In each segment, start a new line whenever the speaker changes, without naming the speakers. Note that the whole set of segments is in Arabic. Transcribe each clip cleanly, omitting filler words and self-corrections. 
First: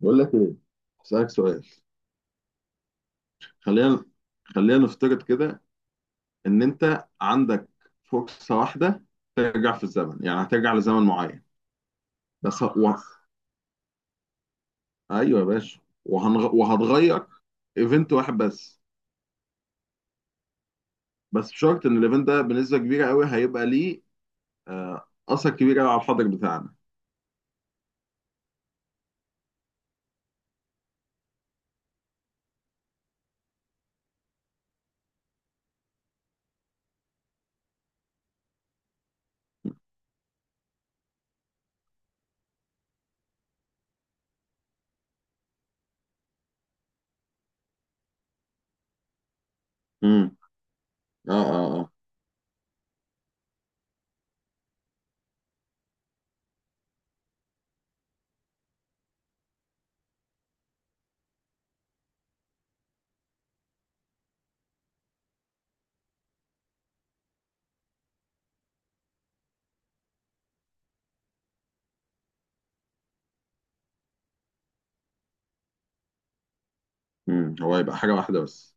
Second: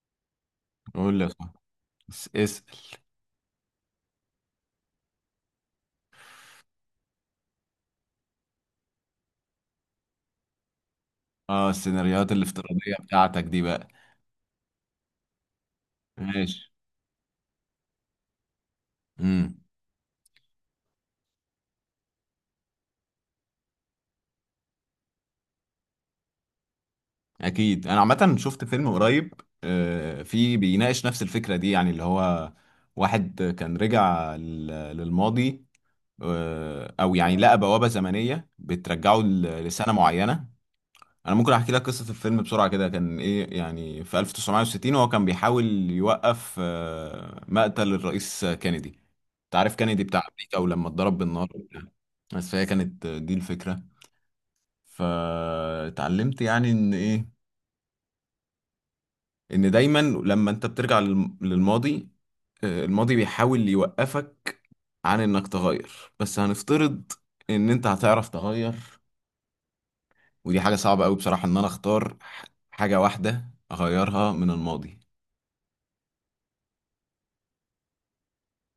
بقول لك ايه؟
قول لي يا
اسالك
صاحبي.
سؤال.
اسأل.
خلينا خلينا نفترض كده ان انت عندك فرصه واحده ترجع في الزمن، يعني هترجع لزمن معين.
اه، السيناريوهات
بس ه- و...
الافتراضية بتاعتك دي بقى.
ايوه يا باشا،
ماشي.
وهتغير ايفنت واحد بس.
امم.
بس بشرط ان الايفنت ده بنسبه كبيره قوي هيبقى ليه اثر كبير قوي على الحاضر بتاعنا.
اكيد انا عامة شفت فيلم قريب، آه، في بيناقش نفس الفكرة دي، يعني اللي هو واحد كان رجع للماضي، آه، او يعني لقى بوابة زمنية بترجعه لسنة معينة. انا ممكن احكي لك قصة الفيلم بسرعة كده، كان ايه يعني في 1960 وهو كان بيحاول يوقف آه مقتل الرئيس كينيدي. انت عارف كندي بتاع
امم.
امريكا ولما اتضرب
اه
بالنار
اه
وبتاع.
اه.
بس فهي كانت دي الفكره. فاتعلمت يعني ان ايه، ان دايما لما انت بترجع للماضي، آه، الماضي بيحاول يوقفك عن انك تغير. بس هنفترض ان انت هتعرف تغير. ودي حاجه صعبه قوي بصراحه، ان انا اختار حاجه واحده اغيرها من الماضي.
هو هيبقى حاجه واحده بس،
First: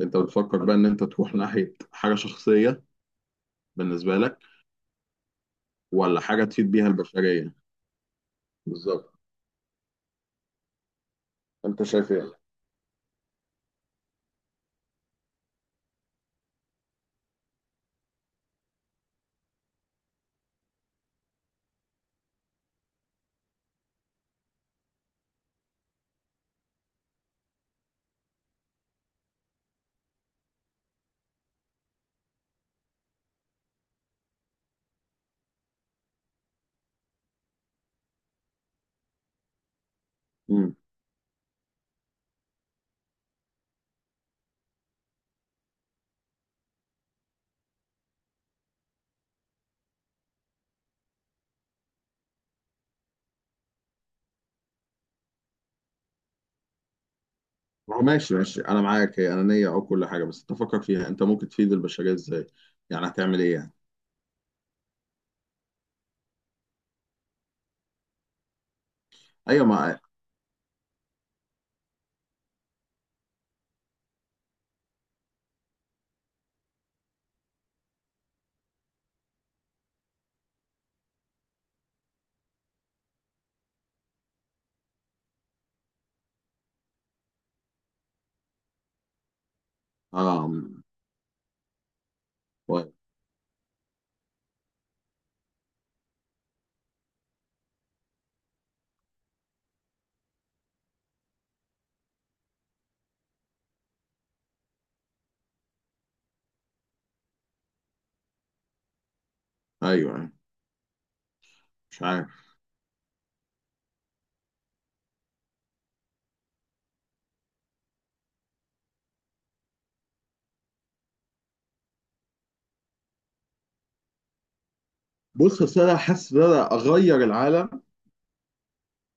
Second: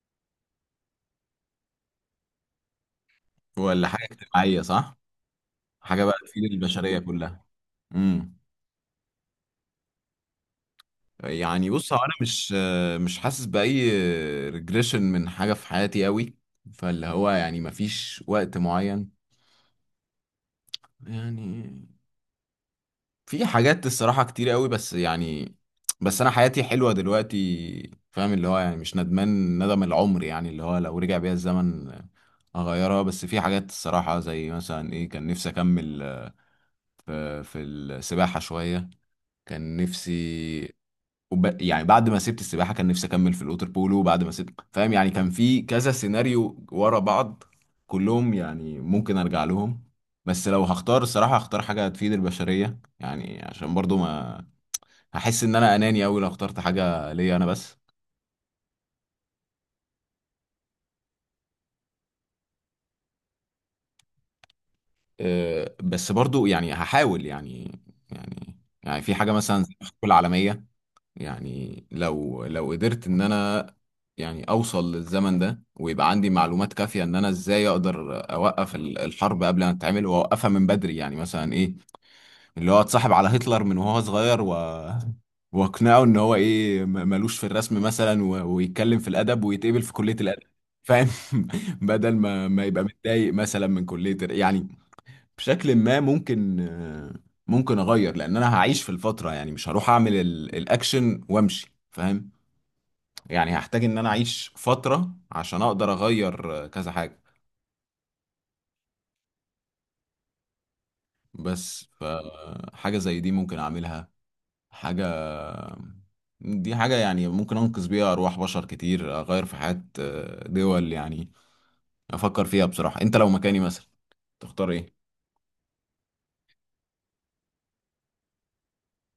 انت بتفكر بقى ان انت تروح ناحيه حاجه شخصيه
ولا حاجه
بالنسبه لك،
اجتماعيه، صح، حاجه بقى
ولا
تفيد
حاجه تفيد بيها
البشريه كلها.
البشريه؟
امم.
بالظبط،
يعني
انت
بص، هو انا
شايف ايه؟
مش حاسس باي ريجريشن من حاجه في حياتي قوي، فاللي هو يعني مفيش وقت معين، يعني في حاجات الصراحه كتير قوي، بس يعني بس انا حياتي حلوه دلوقتي، فاهم اللي هو يعني مش ندمان ندم العمر، يعني اللي هو لو رجع بيا الزمن اغيرها. بس في حاجات الصراحه، زي مثلا ايه، كان نفسي اكمل في السباحه شويه، كان نفسي،
امم
يعني بعد ما سبت السباحه كان نفسي اكمل في الاوتر بولو، وبعد ما سبت، فاهم يعني كان في كذا سيناريو ورا بعض، كلهم يعني ممكن ارجع لهم. بس لو هختار، الصراحه هختار حاجه تفيد البشريه، يعني عشان برضو ما هحس ان انا اناني اوي لو اخترت حاجه ليا انا بس.
هو ماشي ماشي، انا معاك، هي انانيه او كل حاجه، بس تفكر فيها انت ممكن تفيد البشريه ازاي؟ يعني هتعمل ايه يعني؟
أه، بس برضو يعني هحاول، يعني، يعني في حاجه مثلا
ايوه
زي الحرب
ما.
العالميه، يعني لو لو قدرت ان انا يعني اوصل للزمن ده ويبقى عندي معلومات كافية ان انا ازاي اقدر اوقف الحرب قبل ما تتعمل واوقفها من بدري، يعني مثلا ايه اللي هو اتصاحب على هتلر من وهو صغير و واقنعه ان هو ايه، ملوش في الرسم مثلا، ويتكلم في الادب ويتقبل في كلية الادب،
اه أمم.
فاهم. بدل ما يبقى
طيب.
متضايق مثلا من كلية يعني. بشكل ما ممكن آه، ممكن اغير لان انا هعيش في الفتره، يعني مش هروح اعمل الاكشن وامشي، فاهم. يعني هحتاج ان انا اعيش فتره عشان اقدر اغير آه، كذا حاجه.
ايوه أيوة.
بس
مش عارف.
فحاجه زي دي ممكن اعملها. حاجه، دي حاجه يعني ممكن انقذ بيها ارواح بشر كتير، اغير في حياه آه، دول يعني. افكر فيها بصراحه، انت لو مكاني مثلا تختار ايه؟
بص، اصل انا حاسس ان انا اغير العالم،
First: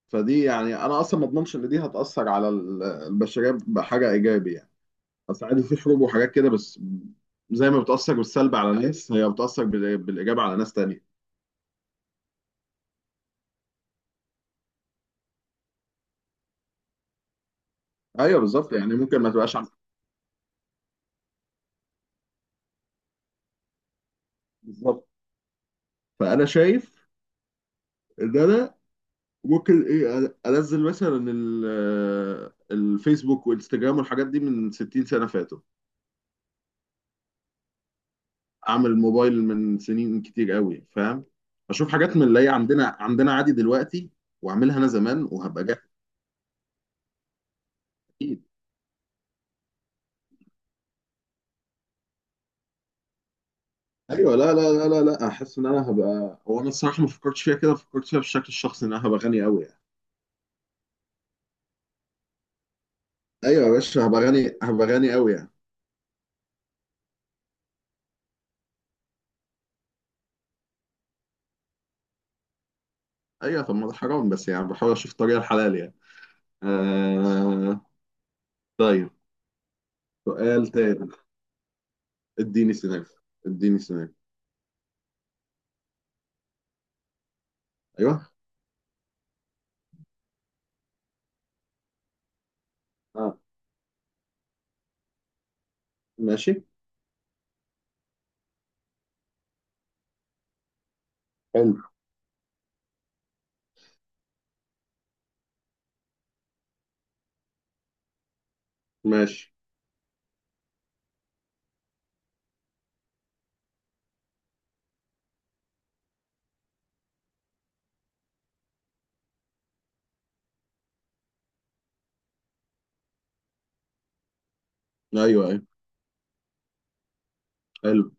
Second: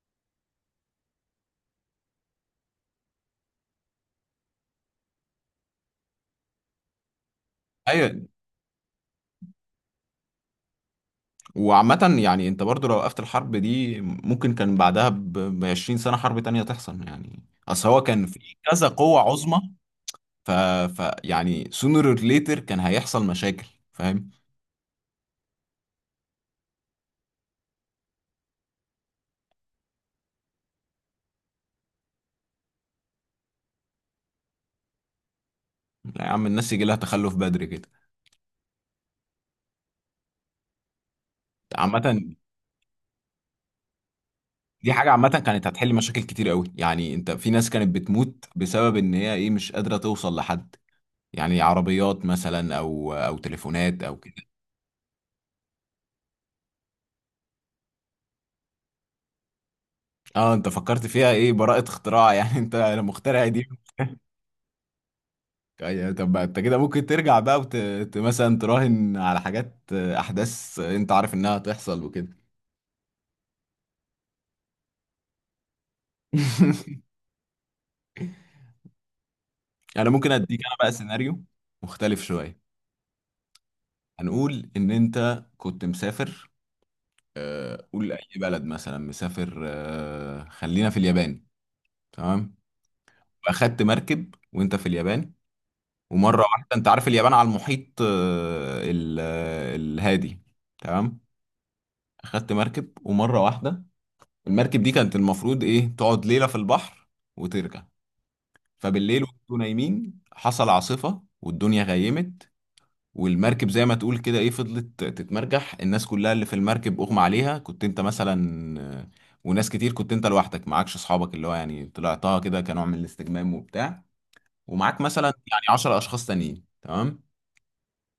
فدي يعني انا اصلا ما اضمنش ان دي هتاثر على البشريه بحاجه ايجابي يعني. اصل عادي في حروب وحاجات كده، بس زي ما بتاثر
ايوه.
بالسلب على ناس، هي بتاثر بالايجاب على ناس تانية.
وعامة يعني انت برضو لو وقفت الحرب دي ممكن كان بعدها ب 20 سنة حرب تانية تحصل، يعني اصل هو كان في
ايوه بالظبط،
كذا
يعني ممكن
قوة
ما تبقاش
عظمى، ف... ف يعني sooner or later كان هيحصل مشاكل، فاهم.
بالظبط. فانا شايف ان انا ممكن ايه، انزل مثلا الفيسبوك وانستجرام والحاجات دي من 60 سنه فاتوا،
لا يا عم، الناس يجي لها تخلف بدري كده.
اعمل موبايل من سنين كتير قوي، فاهم؟ اشوف حاجات من
عامة
اللي هي عندنا عادي دلوقتي، واعملها انا
دي حاجة
زمان
عامة
وهبقى
كانت
جاهز.
هتحل مشاكل كتير قوي، يعني انت في ناس كانت
اكيد.
بتموت بسبب ان هي ايه مش قادرة توصل لحد، يعني عربيات مثلا او او تليفونات او كده.
ايوه لا لا لا لا لا، احس ان انا هبقى، هو انا الصراحه ما فكرتش فيها كده، فكرت فيها بالشكل الشخصي ان انا هبقى غني قوي يعني.
اه، انت فكرت فيها ايه، براءة اختراع يعني؟ انت المخترع
ايوه
دي.
يا باشا، هبقى غني، هبقى غني قوي يعني.
طب ما انت كده ممكن ترجع بقى مثلا تراهن على حاجات آه، احداث انت عارف انها هتحصل وكده.
ايوه طب ما ده حرام، بس يعني بحاول اشوف الطريقه الحلال يعني. آه... طيب.
انا ممكن اديك
سؤال
انا بقى
تاني.
سيناريو مختلف شويه.
اديني سيناريو. اديني سيناريو.
هنقول ان انت كنت مسافر آه، قول اي
ايوه.
بلد مثلا، مسافر آه، خلينا في اليابان. تمام.
اه.
واخدت مركب وانت في اليابان، ومره
ماشي.
واحده، انت عارف اليابان على المحيط آه، آه، الهادي. تمام.
حلو.
اخدت مركب ومره واحده المركب دي كانت المفروض ايه تقعد ليلة في البحر وترجع. فبالليل
ماشي.
وانتوا نايمين حصل عاصفة والدنيا غيمت، والمركب زي ما تقول كده ايه فضلت تتمرجح، الناس كلها اللي في المركب اغمى عليها، كنت انت مثلا آه، وناس كتير، كنت انت لوحدك، معكش اصحابك، اللي هو يعني طلعتها كده كنوع من الاستجمام وبتاع، ومعاك
ايوه
مثلا
ايوه.
يعني 10 اشخاص تانيين. تمام.
حلو.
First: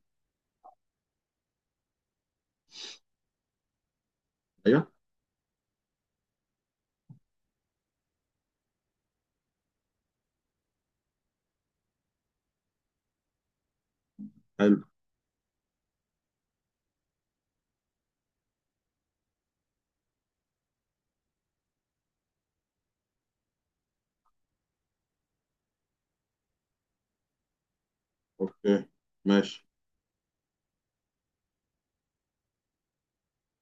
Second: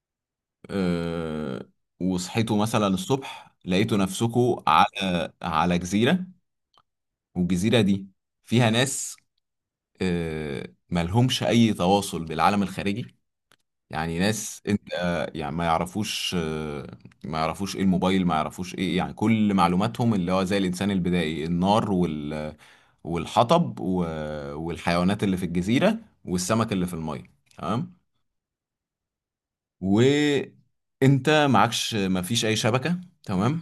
أه، وصحيتوا مثلا الصبح لقيتوا نفسكوا
ايوه.
على على جزيرة، والجزيرة دي فيها ناس آه، ملهمش اي تواصل بالعالم الخارجي. يعني ناس
حلو.
انت آه، يعني ما يعرفوش آه، ما يعرفوش ايه الموبايل، ما يعرفوش ايه، يعني كل معلوماتهم اللي هو زي الانسان البدائي، النار وال والحطب والحيوانات اللي في الجزيرة والسمك اللي في المية. تمام.
اوكي. ماشي.
وانت معكش، مفيش اي شبكة، تمام،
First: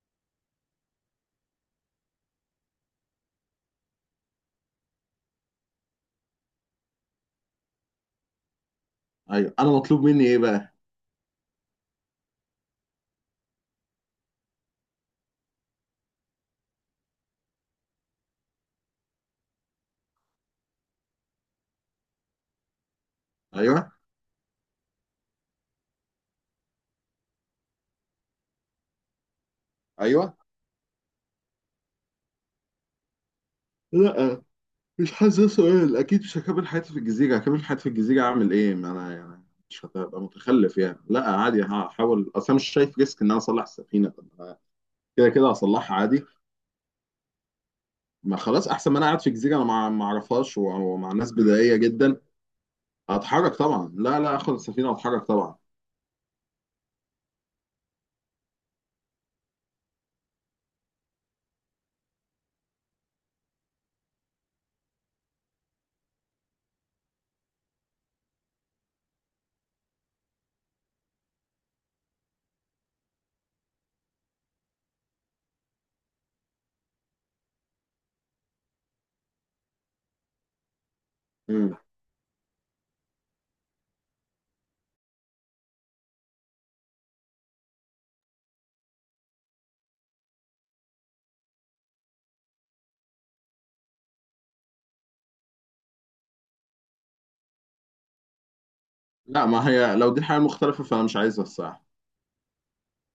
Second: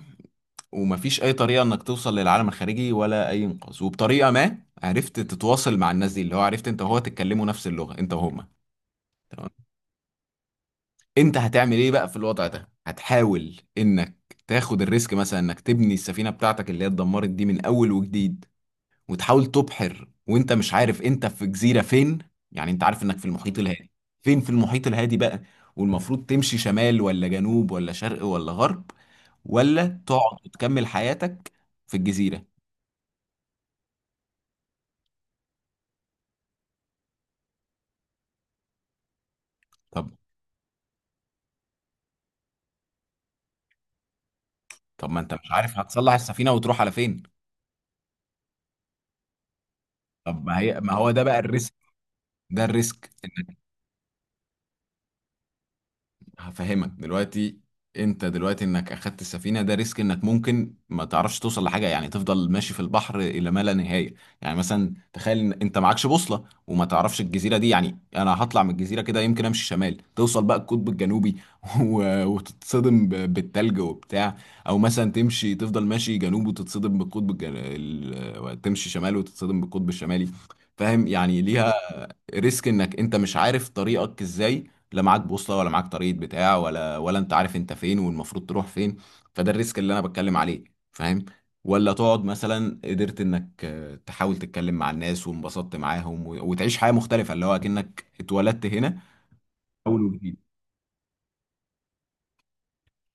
ومفيش اي طريقة انك توصل للعالم الخارجي ولا اي انقاذ. وبطريقة ما عرفت تتواصل مع الناس دي، اللي هو عرفت انت وهو تتكلموا نفس اللغة انت وهم. تمام.
ايوه، انا مطلوب مني ايه بقى؟
انت هتعمل ايه بقى في الوضع ده؟ هتحاول انك تاخد الريسك مثلا انك تبني السفينة بتاعتك اللي هي اتدمرت دي من اول وجديد، وتحاول تبحر وانت مش عارف انت في جزيرة فين، يعني انت عارف انك في المحيط الهادي،
ايوه
فين في المحيط الهادي بقى، والمفروض تمشي شمال ولا جنوب ولا شرق ولا غرب، ولا
ايوه.
تقعد وتكمل حياتك في الجزيرة.
لا، مش حاسس ده سؤال، اكيد مش هكمل حياتي في الجزيره، هكمل حياتي في الجزيره اعمل ايه؟ ما انا يعني مش
طب
هبقى متخلف يعني، لا عادي هحاول، اصل انا مش شايف ريسك ان انا اصلح السفينه. طب ما
طب ما
كده
انت
كده
مش عارف
هصلحها
هتصلح
عادي،
السفينة وتروح على فين.
ما خلاص احسن ما انا قاعد في جزيره انا ما
طب ما
اعرفهاش
هي، ما هو
ومع
ده
ناس
بقى الريسك،
بدائيه جدا.
ده الريسك.
هتحرك طبعا، لا لا، اخد السفينه واتحرك طبعا.
هفهمك دلوقتي، انت دلوقتي انك اخدت السفينه ده ريسك، انك ممكن ما تعرفش توصل لحاجه، يعني تفضل ماشي في البحر الى ما لا نهايه. يعني مثلا تخيل ان انت معكش بوصله وما تعرفش الجزيره دي، يعني انا هطلع من الجزيره كده يمكن امشي شمال توصل بقى القطب الجنوبي، وتتصدم بالتلج وبتاع، او مثلا تمشي تفضل ماشي جنوب وتتصدم تمشي شمال وتتصدم بالقطب الشمالي، فاهم يعني ليها
مم.
ريسك. انك انت مش عارف طريقك ازاي، لا معاك بوصله ولا معاك طريقه بتاع ولا انت عارف انت فين والمفروض تروح فين. فده الريسك اللي انا بتكلم عليه، فاهم. ولا تقعد مثلا قدرت انك آه، تحاول تتكلم مع الناس وانبسطت معاهم وتعيش حياه مختلفه، اللي هو اكنك اتولدت هنا
لا، ما هي
اول
لو دي
وجديد.
حاجة مختلفة فأنا مش عايزها الصراحة.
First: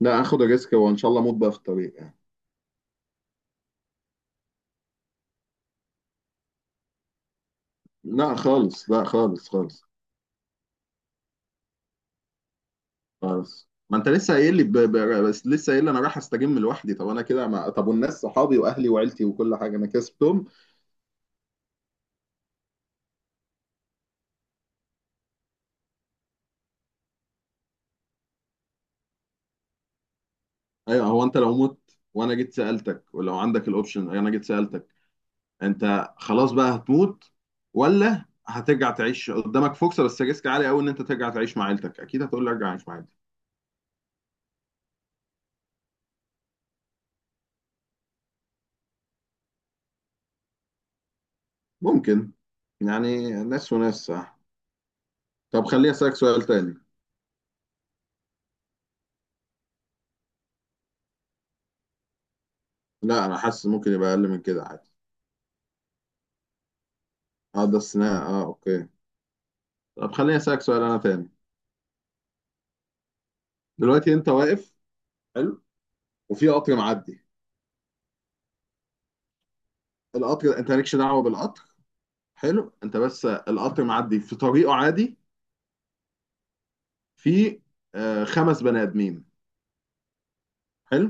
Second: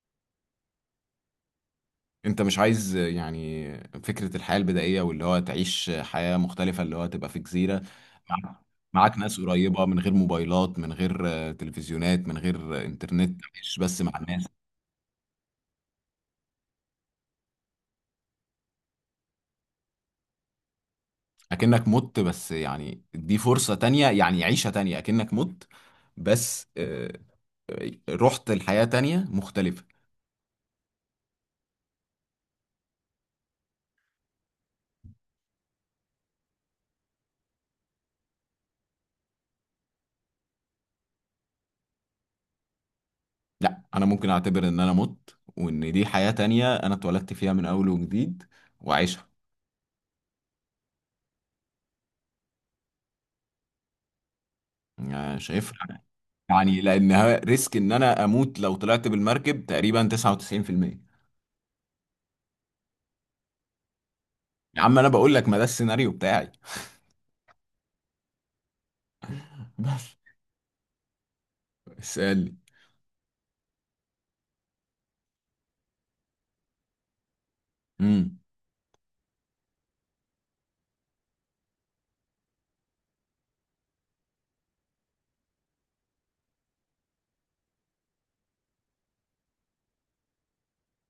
لا آخد ريسك وإن شاء الله أموت بقى في الطريق يعني.
انت مش عايز آه، يعني فكره الحياه البدائيه، واللي هو تعيش حياه مختلفه، اللي هو تبقى في جزيره،
لا
معاك
خالص لا
معاك ناس
خالص خالص
قريبه، من غير موبايلات، من غير آه، تلفزيونات، من غير آه، انترنت،
خالص،
تعيش
ما
بس
أنت
مع
لسه
الناس.
قايل لي بس لسه قايل لي أنا رايح أستجم لوحدي، طب أنا كده ما... طب والناس صحابي وأهلي وعيلتي وكل حاجة أنا كسبتهم.
اكنك مت، بس يعني دي فرصة تانية يعني عيشة تانية، اكنك مت بس آه، آه، رحت لحياة تانية مختلفة.
أيوه، هو أنت لو مت وأنا جيت سألتك، ولو عندك الأوبشن أنا جيت سألتك أنت خلاص بقى هتموت ولا هترجع تعيش، قدامك فرصة بس ريسك عالي قوي، إن أنت ترجع تعيش مع عيلتك، أكيد هتقول لي أرجع أعيش مع عيلتي.
لا، انا ممكن اعتبر ان انا مت وان دي حياة تانية انا اتولدت فيها من اول وجديد وعيشها.
ممكن. يعني ناس وناس صح.
يعني
طب خليني
شايفها
اسالك سؤال تاني.
يعني لانها ريسك ان انا اموت لو طلعت بالمركب تقريبا 99%.
لا، انا حاسس ممكن يبقى اقل من كده
يا
عادي.
عم انا بقول لك ما ده السيناريو بتاعي.
اه ده استثناء، اه اوكي. طب
بس.
خليني اسالك سؤال انا تاني.
اسألني.
دلوقتي انت واقف. حلو. وفي قطر معدي. القطر، انت مالكش دعوه بالقطر، حلو؟ انت بس، القطر معدي في طريقه عادي. في خمس بني ادمين. حلو.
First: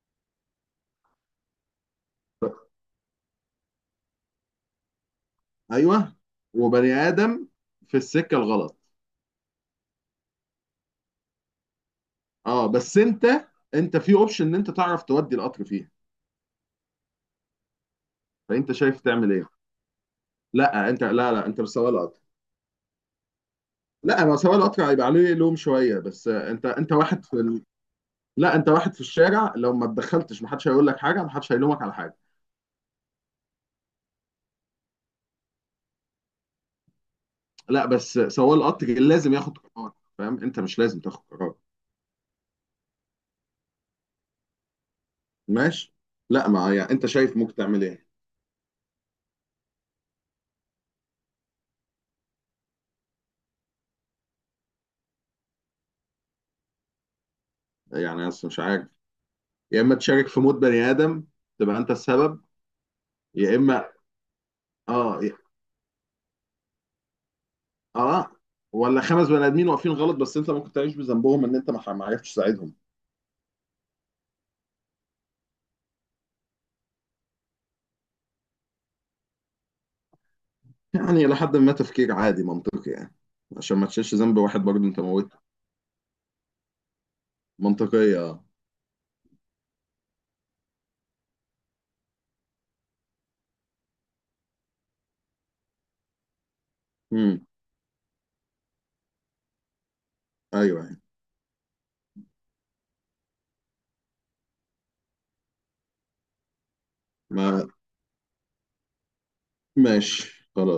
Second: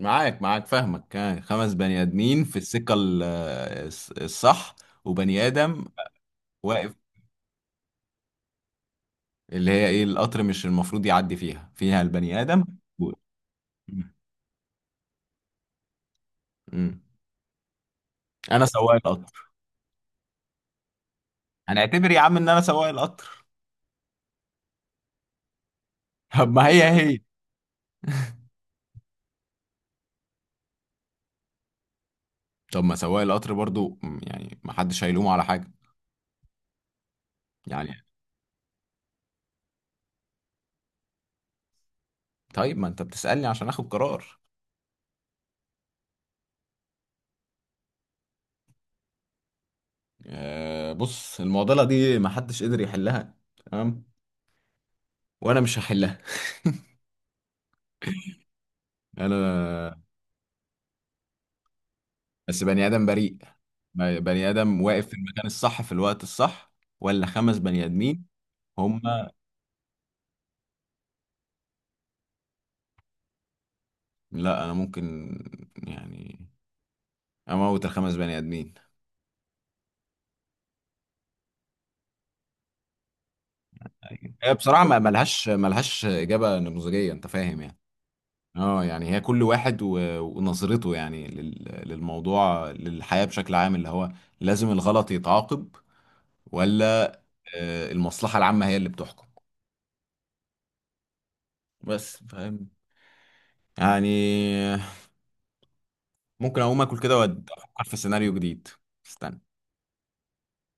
معاك، فاهمك، آه، خمس بني ادمين في السكة آه، الصح، وبني ادم
ايوه، وبني
واقف،
ادم في السكه الغلط.
اللي هي ايه القطر مش المفروض يعدي فيها، فيها البني ادم
اه بس
و...
انت، انت
مم.
في اوبشن ان انت تعرف تودي القطر فيها.
مم. انا
فانت
سواق
شايف تعمل
القطر.
ايه؟ لا انت، لا لا انت مش سواق
هنعتبر يا
القطر.
عم ان انا سواق القطر.
لا، ما سواق القطر هيبقى عليه لوم شويه، بس
طب ما
انت
هي،
انت
هي
واحد في لا، انت واحد في الشارع، لو ما اتدخلتش محدش هيقول لك حاجه، محدش هيلومك على حاجه.
طب ما سواق القطر برضو، مم، يعني ما حدش هيلومه على حاجة
لا
يعني.
بس سواق القطر لازم ياخد قرار، فاهم؟ انت مش لازم تاخد قرار.
طيب ما انت بتسألني عشان اخد قرار.
ماشي. لا، ما يعني انت شايف ممكن تعمل ايه؟
آه، بص، المعضلة دي ما حدش قدر يحلها، تمام، وانا مش هحلها.
يعني اصلا مش عارف، يا
انا
اما تشارك في موت بني ادم، تبقى انت السبب،
بس بني آدم بريء،
يا اما
بني آدم واقف في
اه
المكان الصح في الوقت الصح، ولا خمس بني آدمين.
اه، ولا
هم
خمس بني ادمين واقفين غلط، بس انت ممكن تعيش بذنبهم ان انت ما عرفتش تساعدهم.
لا، أنا ممكن يعني أموت الخمس بني آدمين.
يعني لحد ما، تفكير عادي منطقي يعني، عشان ما تشيلش
أيوة.
ذنب
هي
واحد
بصراحة
برضه
ما
انت موته.
ملهاش إجابة نموذجية، أنت فاهم يعني.
منطقية اه.
اه، يعني هي كل واحد ونظرته يعني للموضوع، للحياة بشكل عام، اللي هو لازم الغلط يتعاقب، ولا
امم.
آه، المصلحة العامة هي اللي بتحكم.
ايوه أيوة.
بس فاهم يعني، ممكن اقوم اكل كده وافكر
ما.
في سيناريو جديد. استنى.
ماشي خلاص.